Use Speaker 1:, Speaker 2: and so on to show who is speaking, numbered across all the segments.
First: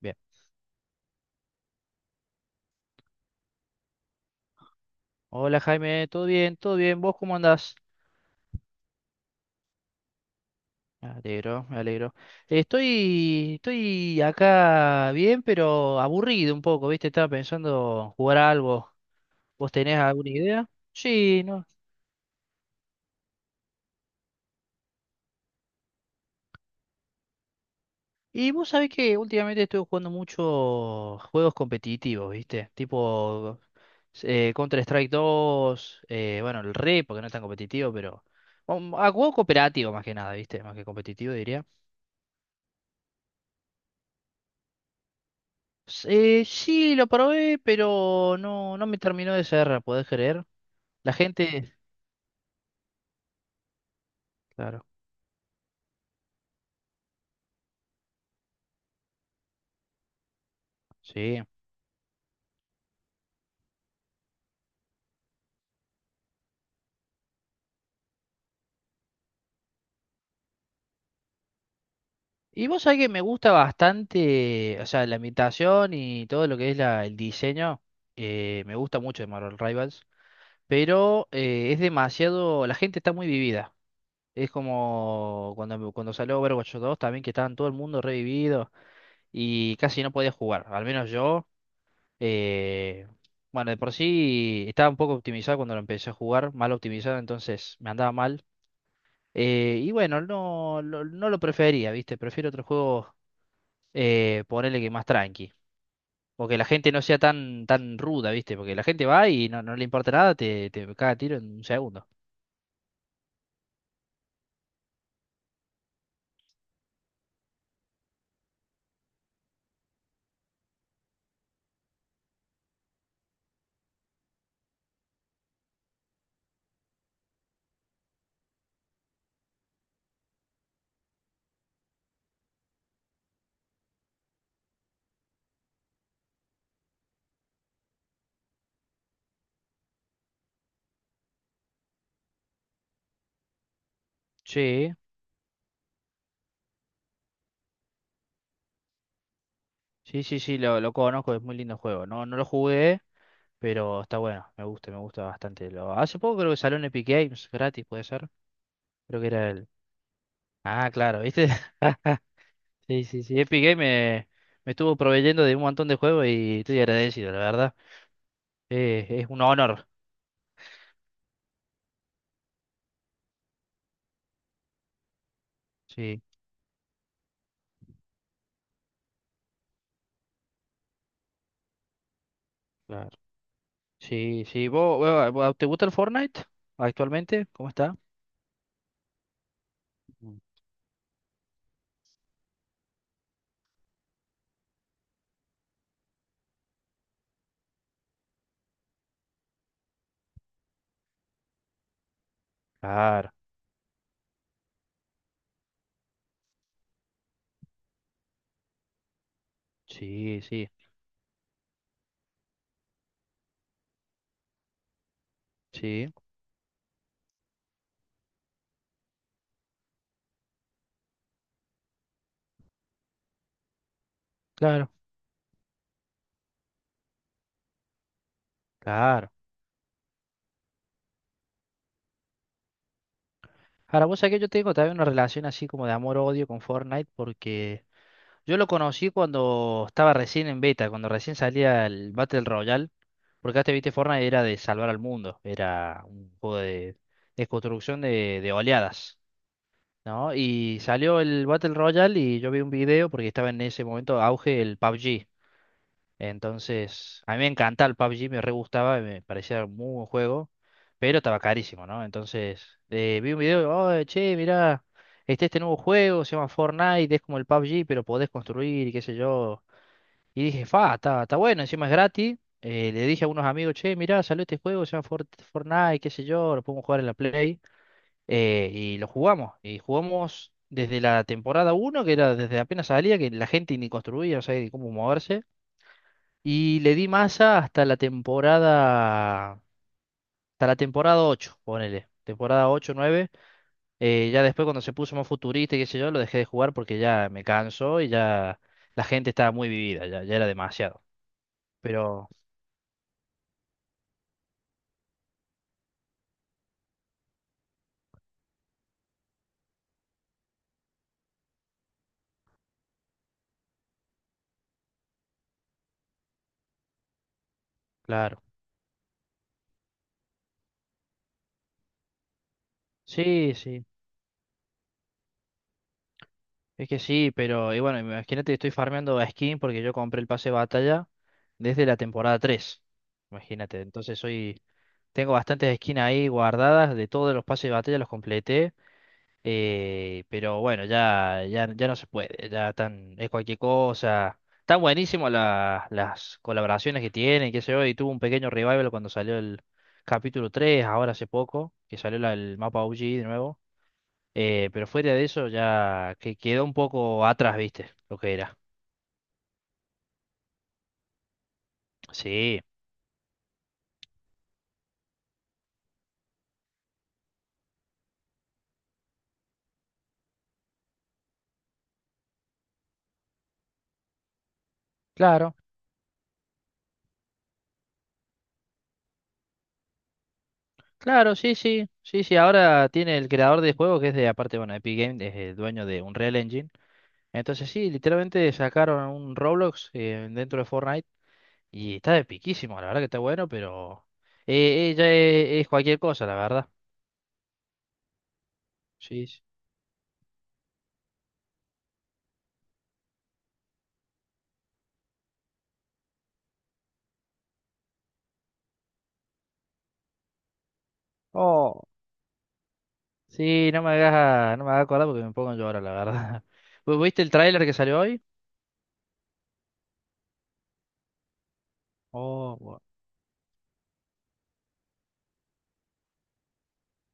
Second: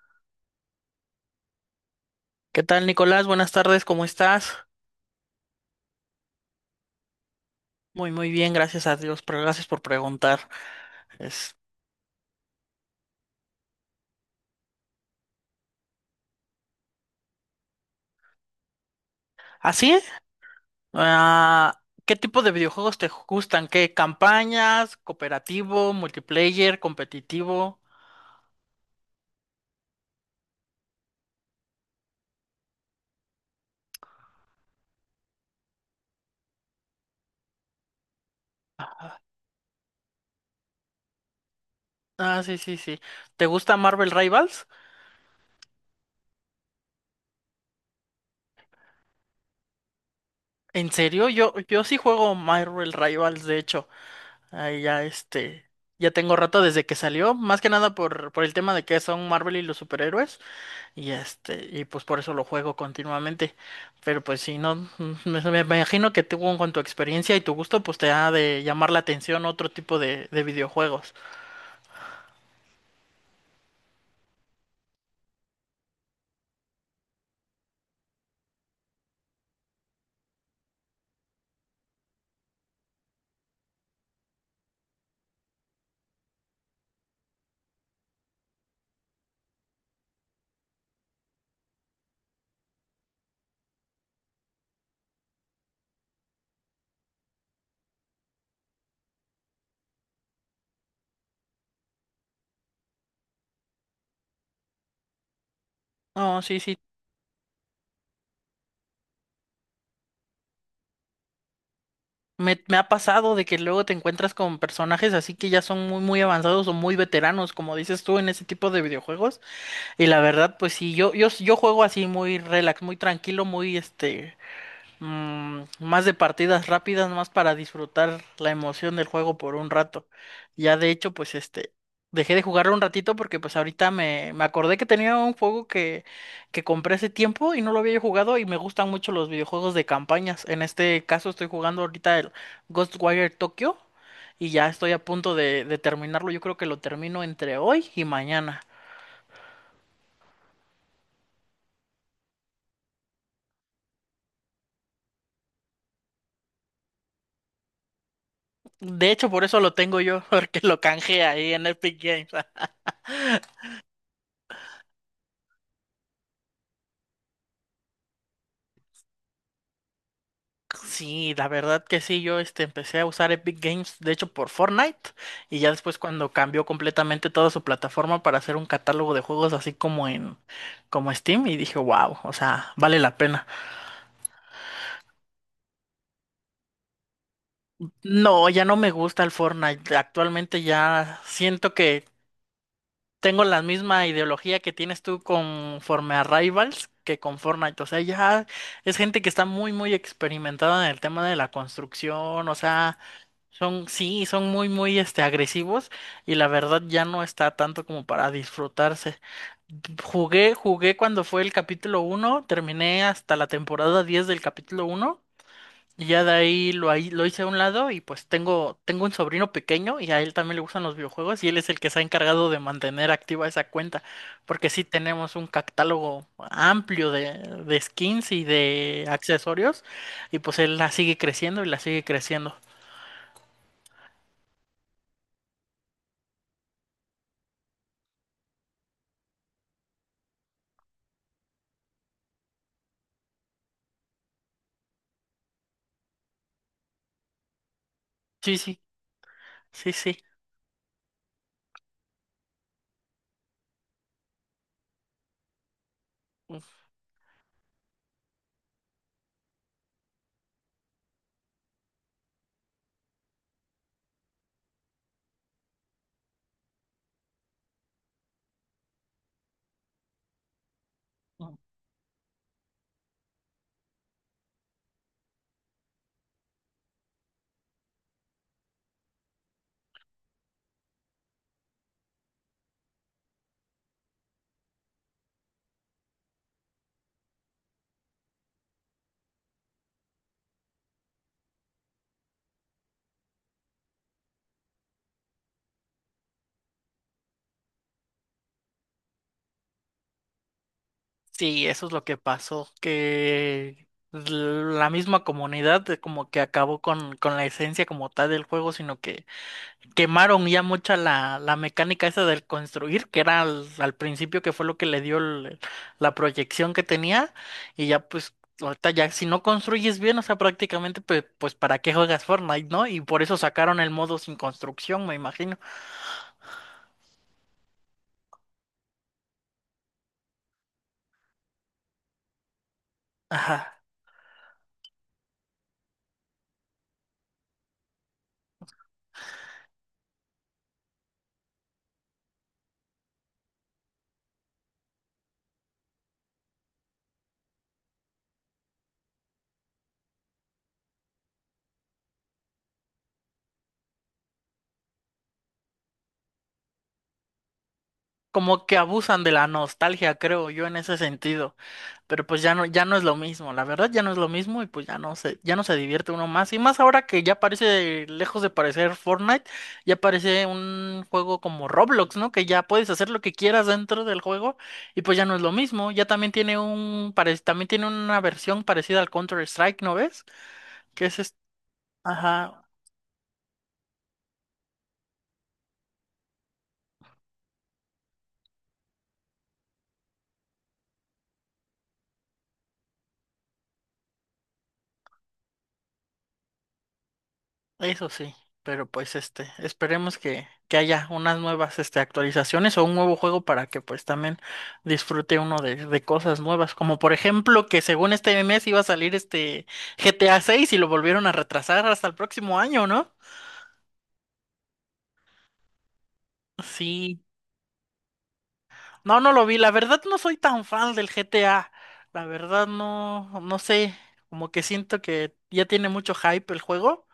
Speaker 1: Bien.
Speaker 2: ¿Qué tal, Nicolás? Buenas tardes, ¿cómo estás?
Speaker 1: Hola Jaime, ¿todo bien? ¿Todo bien? ¿Vos cómo andás?
Speaker 2: Muy, muy bien, gracias a Dios, pero gracias por preguntar.
Speaker 1: Me
Speaker 2: Es...
Speaker 1: alegro, me alegro. Estoy acá bien, pero aburrido un poco, ¿viste? Estaba pensando jugar a algo. ¿Vos
Speaker 2: ¿Así?
Speaker 1: tenés alguna idea? Sí, no.
Speaker 2: Ah, ¿Qué tipo de videojuegos te gustan? ¿Qué campañas? ¿Cooperativo? ¿Multiplayer? ¿Competitivo?
Speaker 1: Y vos sabés que últimamente estoy jugando mucho juegos competitivos, ¿viste? Tipo Counter-Strike 2, bueno, el RE, porque no es tan competitivo, pero... a juego cooperativo más que nada, ¿viste? Más que competitivo, diría.
Speaker 2: Ah, sí, sí, sí. ¿Te gusta Marvel Rivals?
Speaker 1: Sí, lo probé, pero no, no me terminó de cerrar, ¿podés creer?
Speaker 2: ¿En
Speaker 1: La
Speaker 2: serio? Yo,
Speaker 1: gente,
Speaker 2: yo sí juego Marvel Rivals, de hecho. Ahí
Speaker 1: claro,
Speaker 2: ya este, ya tengo rato desde que salió, más que nada por el tema de que son Marvel y los superhéroes. Y
Speaker 1: sí.
Speaker 2: este, y pues por eso lo juego continuamente. Pero pues si no, me imagino que tú con tu experiencia y tu gusto, pues te ha de llamar la atención otro tipo de videojuegos.
Speaker 1: Y vos sabés que me gusta bastante, o sea, la ambientación y todo lo que es la, el diseño, me gusta mucho de Marvel Rivals, pero es demasiado, la gente está muy vivida. Es como cuando salió Overwatch 2 también, que estaban todo el mundo revivido y casi no podía jugar, al menos yo. Eh, bueno, de por sí estaba un poco optimizado cuando lo empecé a jugar, mal optimizado, entonces me andaba mal. Y bueno, no, no lo prefería, ¿viste? Prefiero otro juego, ponerle que más tranqui.
Speaker 2: No,
Speaker 1: O que
Speaker 2: sí,
Speaker 1: la
Speaker 2: sí.
Speaker 1: gente no sea tan, tan ruda, ¿viste? Porque la gente va y no le importa nada, te caga a tiro en un segundo.
Speaker 2: Me ha pasado de que luego te encuentras con personajes así que ya son muy, muy avanzados o muy veteranos, como dices tú, en ese tipo de videojuegos. Y la verdad, pues sí, yo juego así muy relax, muy tranquilo, muy este. Más de partidas rápidas, más para disfrutar la emoción del juego por un rato. Ya de hecho, pues este, dejé de jugarlo un ratito porque pues ahorita me acordé que tenía un juego que compré hace tiempo y no lo había jugado y me gustan mucho los videojuegos de campañas. En este caso estoy jugando ahorita el Ghostwire Tokyo y ya estoy
Speaker 1: Sí,
Speaker 2: a punto de terminarlo. Yo creo que lo termino entre hoy y mañana.
Speaker 1: sí, sí, sí, lo conozco, es muy lindo juego. No, no lo jugué, pero está bueno, me gusta bastante. Hace poco creo que salió en Epic Games, gratis, puede ser.
Speaker 2: De
Speaker 1: Creo que
Speaker 2: hecho, por
Speaker 1: era
Speaker 2: eso
Speaker 1: el...
Speaker 2: lo tengo yo, porque lo
Speaker 1: Ah, claro,
Speaker 2: canjeé
Speaker 1: ¿viste?
Speaker 2: ahí en Epic Games.
Speaker 1: Sí, sí, sí. Epic Games me estuvo proveyendo de un montón de juegos y estoy agradecido, la verdad. Es un honor.
Speaker 2: Sí, la verdad que sí, yo este empecé a usar Epic Games, de hecho por Fortnite, y ya después
Speaker 1: Sí,
Speaker 2: cuando cambió completamente toda su plataforma para hacer un catálogo de juegos así como en como Steam y dije: "Wow, o sea, vale
Speaker 1: claro.
Speaker 2: la pena."
Speaker 1: Sí, sí. ¿Vos te gusta el Fortnite actualmente? ¿Cómo está?
Speaker 2: No, ya no me gusta el Fortnite.
Speaker 1: Mm.
Speaker 2: Actualmente ya siento que tengo la misma ideología que tienes tú conforme a Rivals que con Fortnite, o sea, ya es gente que está muy muy experimentada en el tema de la construcción, o sea,
Speaker 1: Claro.
Speaker 2: son, sí, son muy, muy, este, agresivos y la verdad ya no está tanto como para disfrutarse.
Speaker 1: Sí,
Speaker 2: Jugué,
Speaker 1: sí,
Speaker 2: jugué cuando fue el capítulo uno, terminé hasta la temporada 10 del capítulo uno y
Speaker 1: sí.
Speaker 2: ya de ahí lo hice a un lado y pues tengo un sobrino pequeño y a él también le gustan los videojuegos y él es el que se ha encargado de mantener activa esa cuenta porque sí
Speaker 1: Claro,
Speaker 2: tenemos un catálogo amplio de skins y de
Speaker 1: claro.
Speaker 2: accesorios y pues él la sigue creciendo y la sigue creciendo.
Speaker 1: Ahora, vos sabés que yo tengo también una relación así como de amor-odio con Fortnite porque yo lo conocí cuando estaba recién en beta, cuando recién salía el Battle Royale. Porque antes, viste, Fortnite era de salvar al mundo, era un juego de construcción de
Speaker 2: Sí, sí.
Speaker 1: oleadas,
Speaker 2: Sí, sí.
Speaker 1: ¿no? Y salió el Battle Royale y yo vi un video porque estaba en ese momento auge el PUBG. Entonces, a mí me encanta el PUBG, me re gustaba, me parecía un muy buen juego, pero estaba carísimo, ¿no? Entonces, vi un video, oh, che, mirá, este nuevo juego, se llama Fortnite, es como el PUBG, pero podés construir y qué sé yo. Y dije, fa, está
Speaker 2: Ujú.
Speaker 1: bueno, encima es gratis. Le dije a unos amigos, che, mirá, salió este juego, se llama Fortnite, qué sé yo, lo podemos jugar en la Play. Y lo jugamos. Y jugamos desde la temporada uno que era desde apenas salía, que la gente ni construía, no sabía ni cómo moverse. Y le di masa hasta la temporada 8 ponele. Temporada 8 nueve. Ya después cuando se puso más futurista y qué sé yo, lo dejé de jugar porque ya me cansó y ya la gente estaba muy vivida, ya era demasiado.
Speaker 2: Sí, eso es lo que
Speaker 1: Pero...
Speaker 2: pasó, que la misma comunidad de como que acabó con la esencia como tal del juego, sino que quemaron ya mucha la, la mecánica esa del construir, que era al principio que fue lo que le dio el- la proyección que tenía, y ya pues
Speaker 1: Claro.
Speaker 2: ahorita ya si no construyes bien, o sea, prácticamente pues, pues para qué juegas Fortnite, ¿no? Y por eso
Speaker 1: Sí,
Speaker 2: sacaron
Speaker 1: sí,
Speaker 2: el modo sin construcción, me imagino.
Speaker 1: es que sí, pero y bueno, imagínate, estoy farmeando a skin porque yo compré el pase de batalla desde la temporada 3. Imagínate,
Speaker 2: Ajá.
Speaker 1: entonces tengo bastantes skins ahí guardadas de todos los pases de batalla, los completé, pero bueno, ya no se puede, ya tan, es cualquier cosa. Están buenísimas las colaboraciones que tienen, qué sé yo, y tuvo un pequeño revival cuando salió el capítulo 3, ahora hace poco, que salió el mapa OG de nuevo. Pero fuera de eso ya que quedó un poco atrás, ¿viste? Lo que era.
Speaker 2: Como que abusan de la nostalgia, creo yo, en ese sentido. Pero pues ya
Speaker 1: Sí,
Speaker 2: no, ya no es lo mismo, la verdad ya no es lo mismo y pues ya no se divierte uno más. Y más ahora que ya parece, lejos de parecer Fortnite, ya parece un juego como Roblox, ¿no? Que ya puedes hacer lo que quieras dentro del juego y pues ya no es lo
Speaker 1: claro,
Speaker 2: mismo. Ya también tiene un, pare- también tiene una versión parecida al Counter-Strike, ¿no ves? Que es
Speaker 1: claro,
Speaker 2: este,
Speaker 1: sí, sí, sí, sí.
Speaker 2: ajá.
Speaker 1: Ahora tiene el creador de juego que es de, aparte, bueno, Epic Games, es el dueño de Unreal Engine. Entonces sí, literalmente sacaron un Roblox dentro de Fortnite y está de piquísimo, la verdad que está bueno, pero ya es cualquier cosa, la verdad.
Speaker 2: Eso sí, pero pues
Speaker 1: Sí, sí.
Speaker 2: este, esperemos que haya unas nuevas este, actualizaciones o un nuevo juego para que pues también disfrute uno de cosas nuevas, como por ejemplo que según este mes iba a salir este GTA 6 y lo volvieron a retrasar
Speaker 1: Oh,
Speaker 2: hasta el próximo año, ¿no?
Speaker 1: sí, no me hagas acordar porque me pongo a llorar, la verdad. ¿Vos
Speaker 2: Sí,
Speaker 1: ¿Viste el tráiler que salió hoy?
Speaker 2: no, no lo vi. La verdad no soy tan fan del GTA. La
Speaker 1: Oh,
Speaker 2: verdad
Speaker 1: bueno,
Speaker 2: no, no sé. Como que siento que ya tiene mucho hype el juego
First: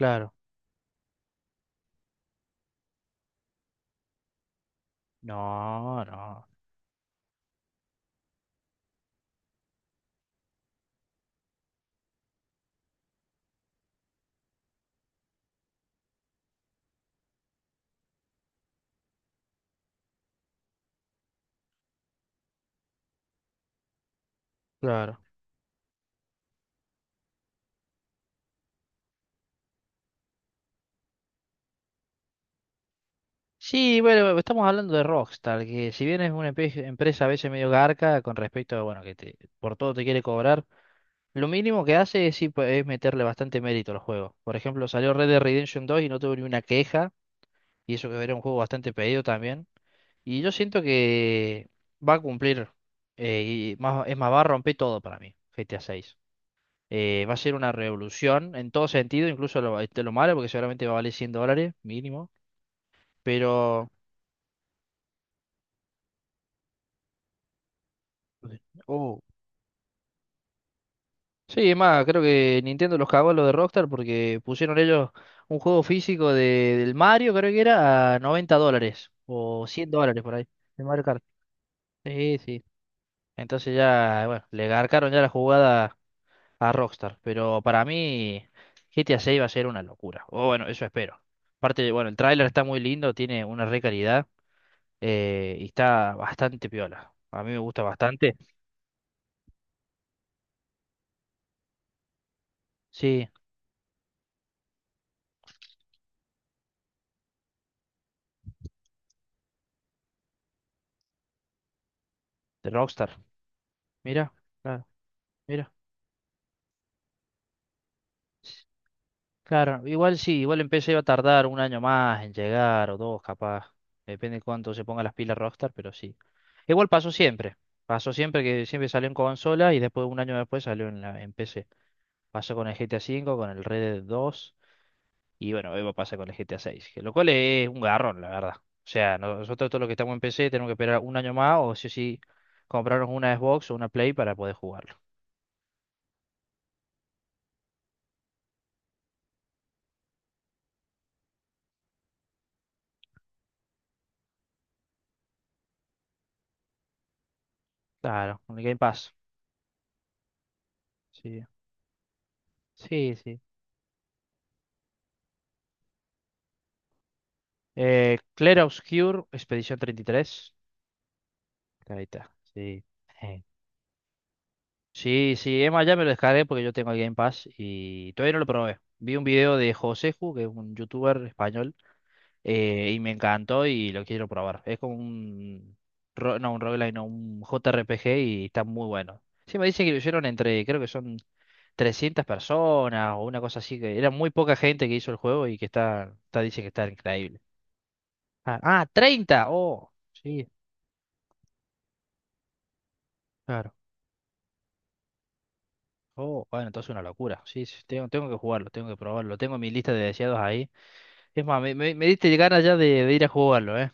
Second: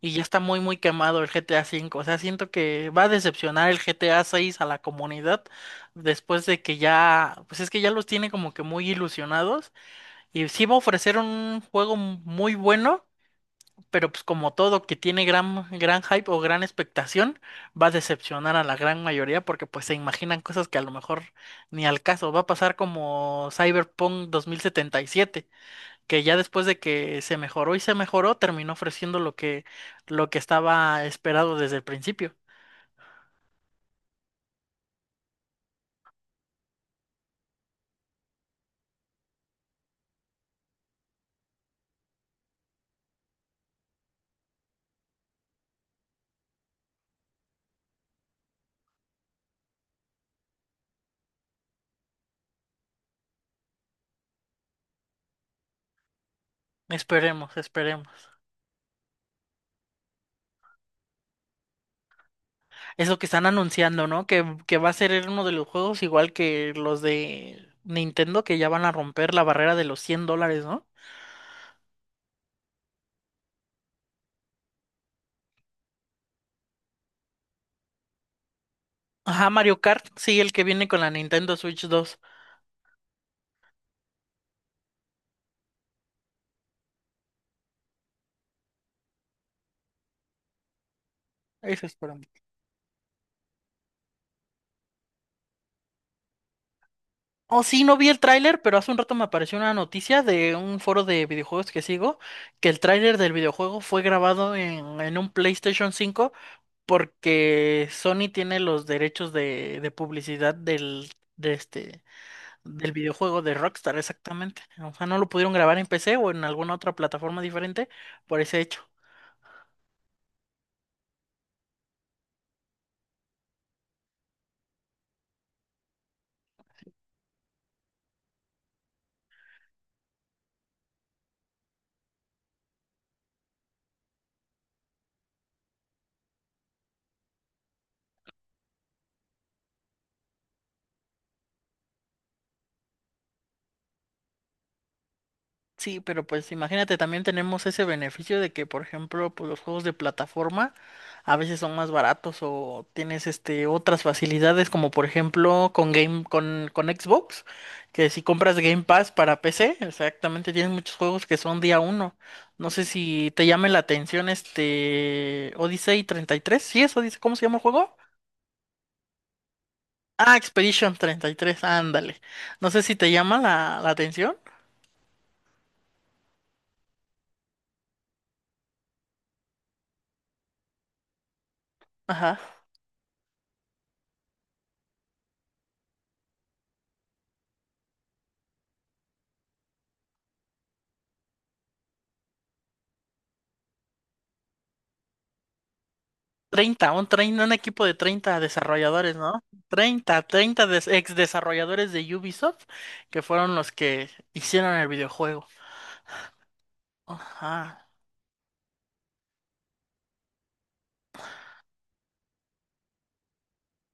Speaker 2: y ya está muy, muy quemado el GTA 5 V. O sea, siento que va a decepcionar el GTA 6 a seis a la comunidad
Speaker 1: No, no,
Speaker 2: después de que ya, pues es que ya los tiene como que muy ilusionados y sí va a ofrecer un juego muy bueno, pero pues como todo que tiene gran, gran hype o gran expectación, va a decepcionar a la gran mayoría porque pues se imaginan cosas que a lo mejor ni al caso. Va a pasar como Cyberpunk
Speaker 1: claro.
Speaker 2: 2077, que ya después de que se mejoró y se mejoró, terminó ofreciendo lo que estaba esperado desde el principio.
Speaker 1: Sí, bueno, estamos hablando de Rockstar, que si bien es una empresa a veces medio garca con respecto a, bueno, que te, por todo te quiere cobrar, lo mínimo que hace es, sí, pues, es meterle bastante mérito al juego. Por ejemplo, salió Red Dead Redemption 2 y no tuve ni una queja, y eso que era un juego bastante pedido también. Y yo siento que va a cumplir, eh, y más, es más, va a romper todo para mí, GTA 6. Va a ser
Speaker 2: Esperemos,
Speaker 1: una
Speaker 2: esperemos.
Speaker 1: revolución en todo sentido, incluso lo, este, lo malo, porque seguramente va a valer 100 dólares mínimo.
Speaker 2: Eso que están
Speaker 1: Pero.
Speaker 2: anunciando, ¿no? Que va a ser uno de los juegos igual que los de Nintendo, que ya van a
Speaker 1: Oh.
Speaker 2: romper la barrera de los 100 dólares, ¿no?
Speaker 1: Sí, es más, creo que Nintendo los cagó a lo de Rockstar porque pusieron ellos un juego físico del Mario, creo que era, a $90
Speaker 2: Ajá,
Speaker 1: o
Speaker 2: Mario
Speaker 1: 100
Speaker 2: Kart,
Speaker 1: dólares por
Speaker 2: sí,
Speaker 1: ahí.
Speaker 2: el que
Speaker 1: De
Speaker 2: viene con
Speaker 1: Mario
Speaker 2: la
Speaker 1: Kart.
Speaker 2: Nintendo Switch 2.
Speaker 1: Sí, sí. Entonces ya, bueno, le garcaron ya la jugada a Rockstar. Pero para mí, GTA 6 va a ser una locura. O bueno, eso espero.
Speaker 2: Ese
Speaker 1: Aparte,
Speaker 2: es
Speaker 1: bueno,
Speaker 2: para
Speaker 1: el
Speaker 2: mí.
Speaker 1: tráiler está muy lindo, tiene una re calidad y está bastante piola. A mí me
Speaker 2: Oh, sí,
Speaker 1: gusta
Speaker 2: no vi el
Speaker 1: bastante.
Speaker 2: tráiler, pero hace un rato me apareció una noticia de un foro de videojuegos que sigo, que el tráiler
Speaker 1: Sí,
Speaker 2: del videojuego fue grabado en un PlayStation 5 porque Sony tiene los derechos de publicidad del, de este,
Speaker 1: de
Speaker 2: del
Speaker 1: Rockstar.
Speaker 2: videojuego de Rockstar,
Speaker 1: Mira,
Speaker 2: exactamente.
Speaker 1: claro,
Speaker 2: O sea, no lo pudieron
Speaker 1: mira.
Speaker 2: grabar en PC o en alguna otra plataforma diferente por ese hecho.
Speaker 1: Claro, igual sí, igual el PC iba a tardar un año más en llegar o dos, capaz. Depende de cuánto se ponga las pilas Rockstar, pero sí. Igual pasó siempre. Pasó siempre que siempre salió en consola y después un año después salió en PC. Pasó con el GTA V, con el Red Dead 2 y bueno, hoy va a pasar con el GTA 6, que lo cual es un garrón, la verdad. O sea, nosotros todos los que estamos en PC tenemos que esperar un año más o sí comprarnos una Xbox o una Play para poder jugarlo.
Speaker 2: Sí, pero pues imagínate, también tenemos ese beneficio de que, por ejemplo, pues los juegos de plataforma a veces son más baratos o tienes este otras facilidades como por ejemplo con Game con Xbox, que si
Speaker 1: Claro,
Speaker 2: compras
Speaker 1: un Game
Speaker 2: Game Pass
Speaker 1: Pass.
Speaker 2: para PC, exactamente tienes muchos juegos que
Speaker 1: Sí,
Speaker 2: son día uno. No sé
Speaker 1: sí,
Speaker 2: si
Speaker 1: sí.
Speaker 2: te llame la atención este Odyssey 33. ¿Sí es Odyssey? ¿Cómo se llama el juego?
Speaker 1: Clair Obscur, Expedición
Speaker 2: Ah,
Speaker 1: 33.
Speaker 2: Expedition 33.
Speaker 1: Ahí
Speaker 2: Ándale.
Speaker 1: está,
Speaker 2: No sé
Speaker 1: sí.
Speaker 2: si te llama
Speaker 1: Eh,
Speaker 2: la, la atención.
Speaker 1: Sí, sí, Emma ya me lo descargué porque yo tengo el Game Pass y todavía no lo probé. Vi un video de Joseju, que es un youtuber español,
Speaker 2: Ajá.
Speaker 1: y me encantó y lo quiero probar. Es como un... No, un roguelike, no, un JRPG y está muy bueno. Sí, me dice que lo hicieron entre, creo que son 300 personas o una cosa así, que era muy poca gente que hizo el juego y que está dice que está
Speaker 2: 30, un, trein-
Speaker 1: increíble.
Speaker 2: un equipo de treinta
Speaker 1: Ah, ah,
Speaker 2: desarrolladores, ¿no?
Speaker 1: 30, oh,
Speaker 2: 30,
Speaker 1: sí,
Speaker 2: 30 des- ex desarrolladores de Ubisoft que fueron los
Speaker 1: claro.
Speaker 2: que hicieron el videojuego.
Speaker 1: Oh, bueno, entonces una locura. Sí, sí,
Speaker 2: Ajá,
Speaker 1: tengo que jugarlo, tengo que probarlo. Tengo mi lista de deseados ahí. Es más, me diste ganas ya de ir a jugarlo, ¿eh?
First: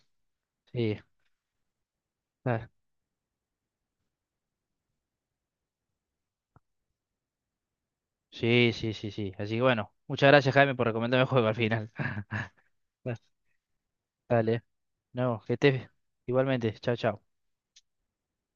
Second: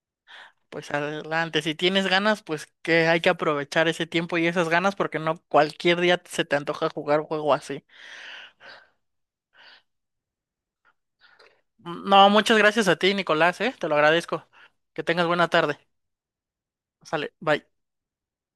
Speaker 2: pues
Speaker 1: Sí,
Speaker 2: adelante, si tienes ganas, pues
Speaker 1: ah,
Speaker 2: que hay que aprovechar ese tiempo y esas ganas porque no cualquier día se te antoja jugar un juego así.
Speaker 1: sí, sí, sí, sí. Así que bueno, muchas gracias, Jaime, por recomendarme el juego al final.
Speaker 2: No, muchas gracias a ti, Nicolás, ¿eh? Te lo agradezco.
Speaker 1: Dale.
Speaker 2: Que tengas
Speaker 1: No,
Speaker 2: buena
Speaker 1: que
Speaker 2: tarde.
Speaker 1: estés igualmente. Chao, chao.
Speaker 2: Sale, bye.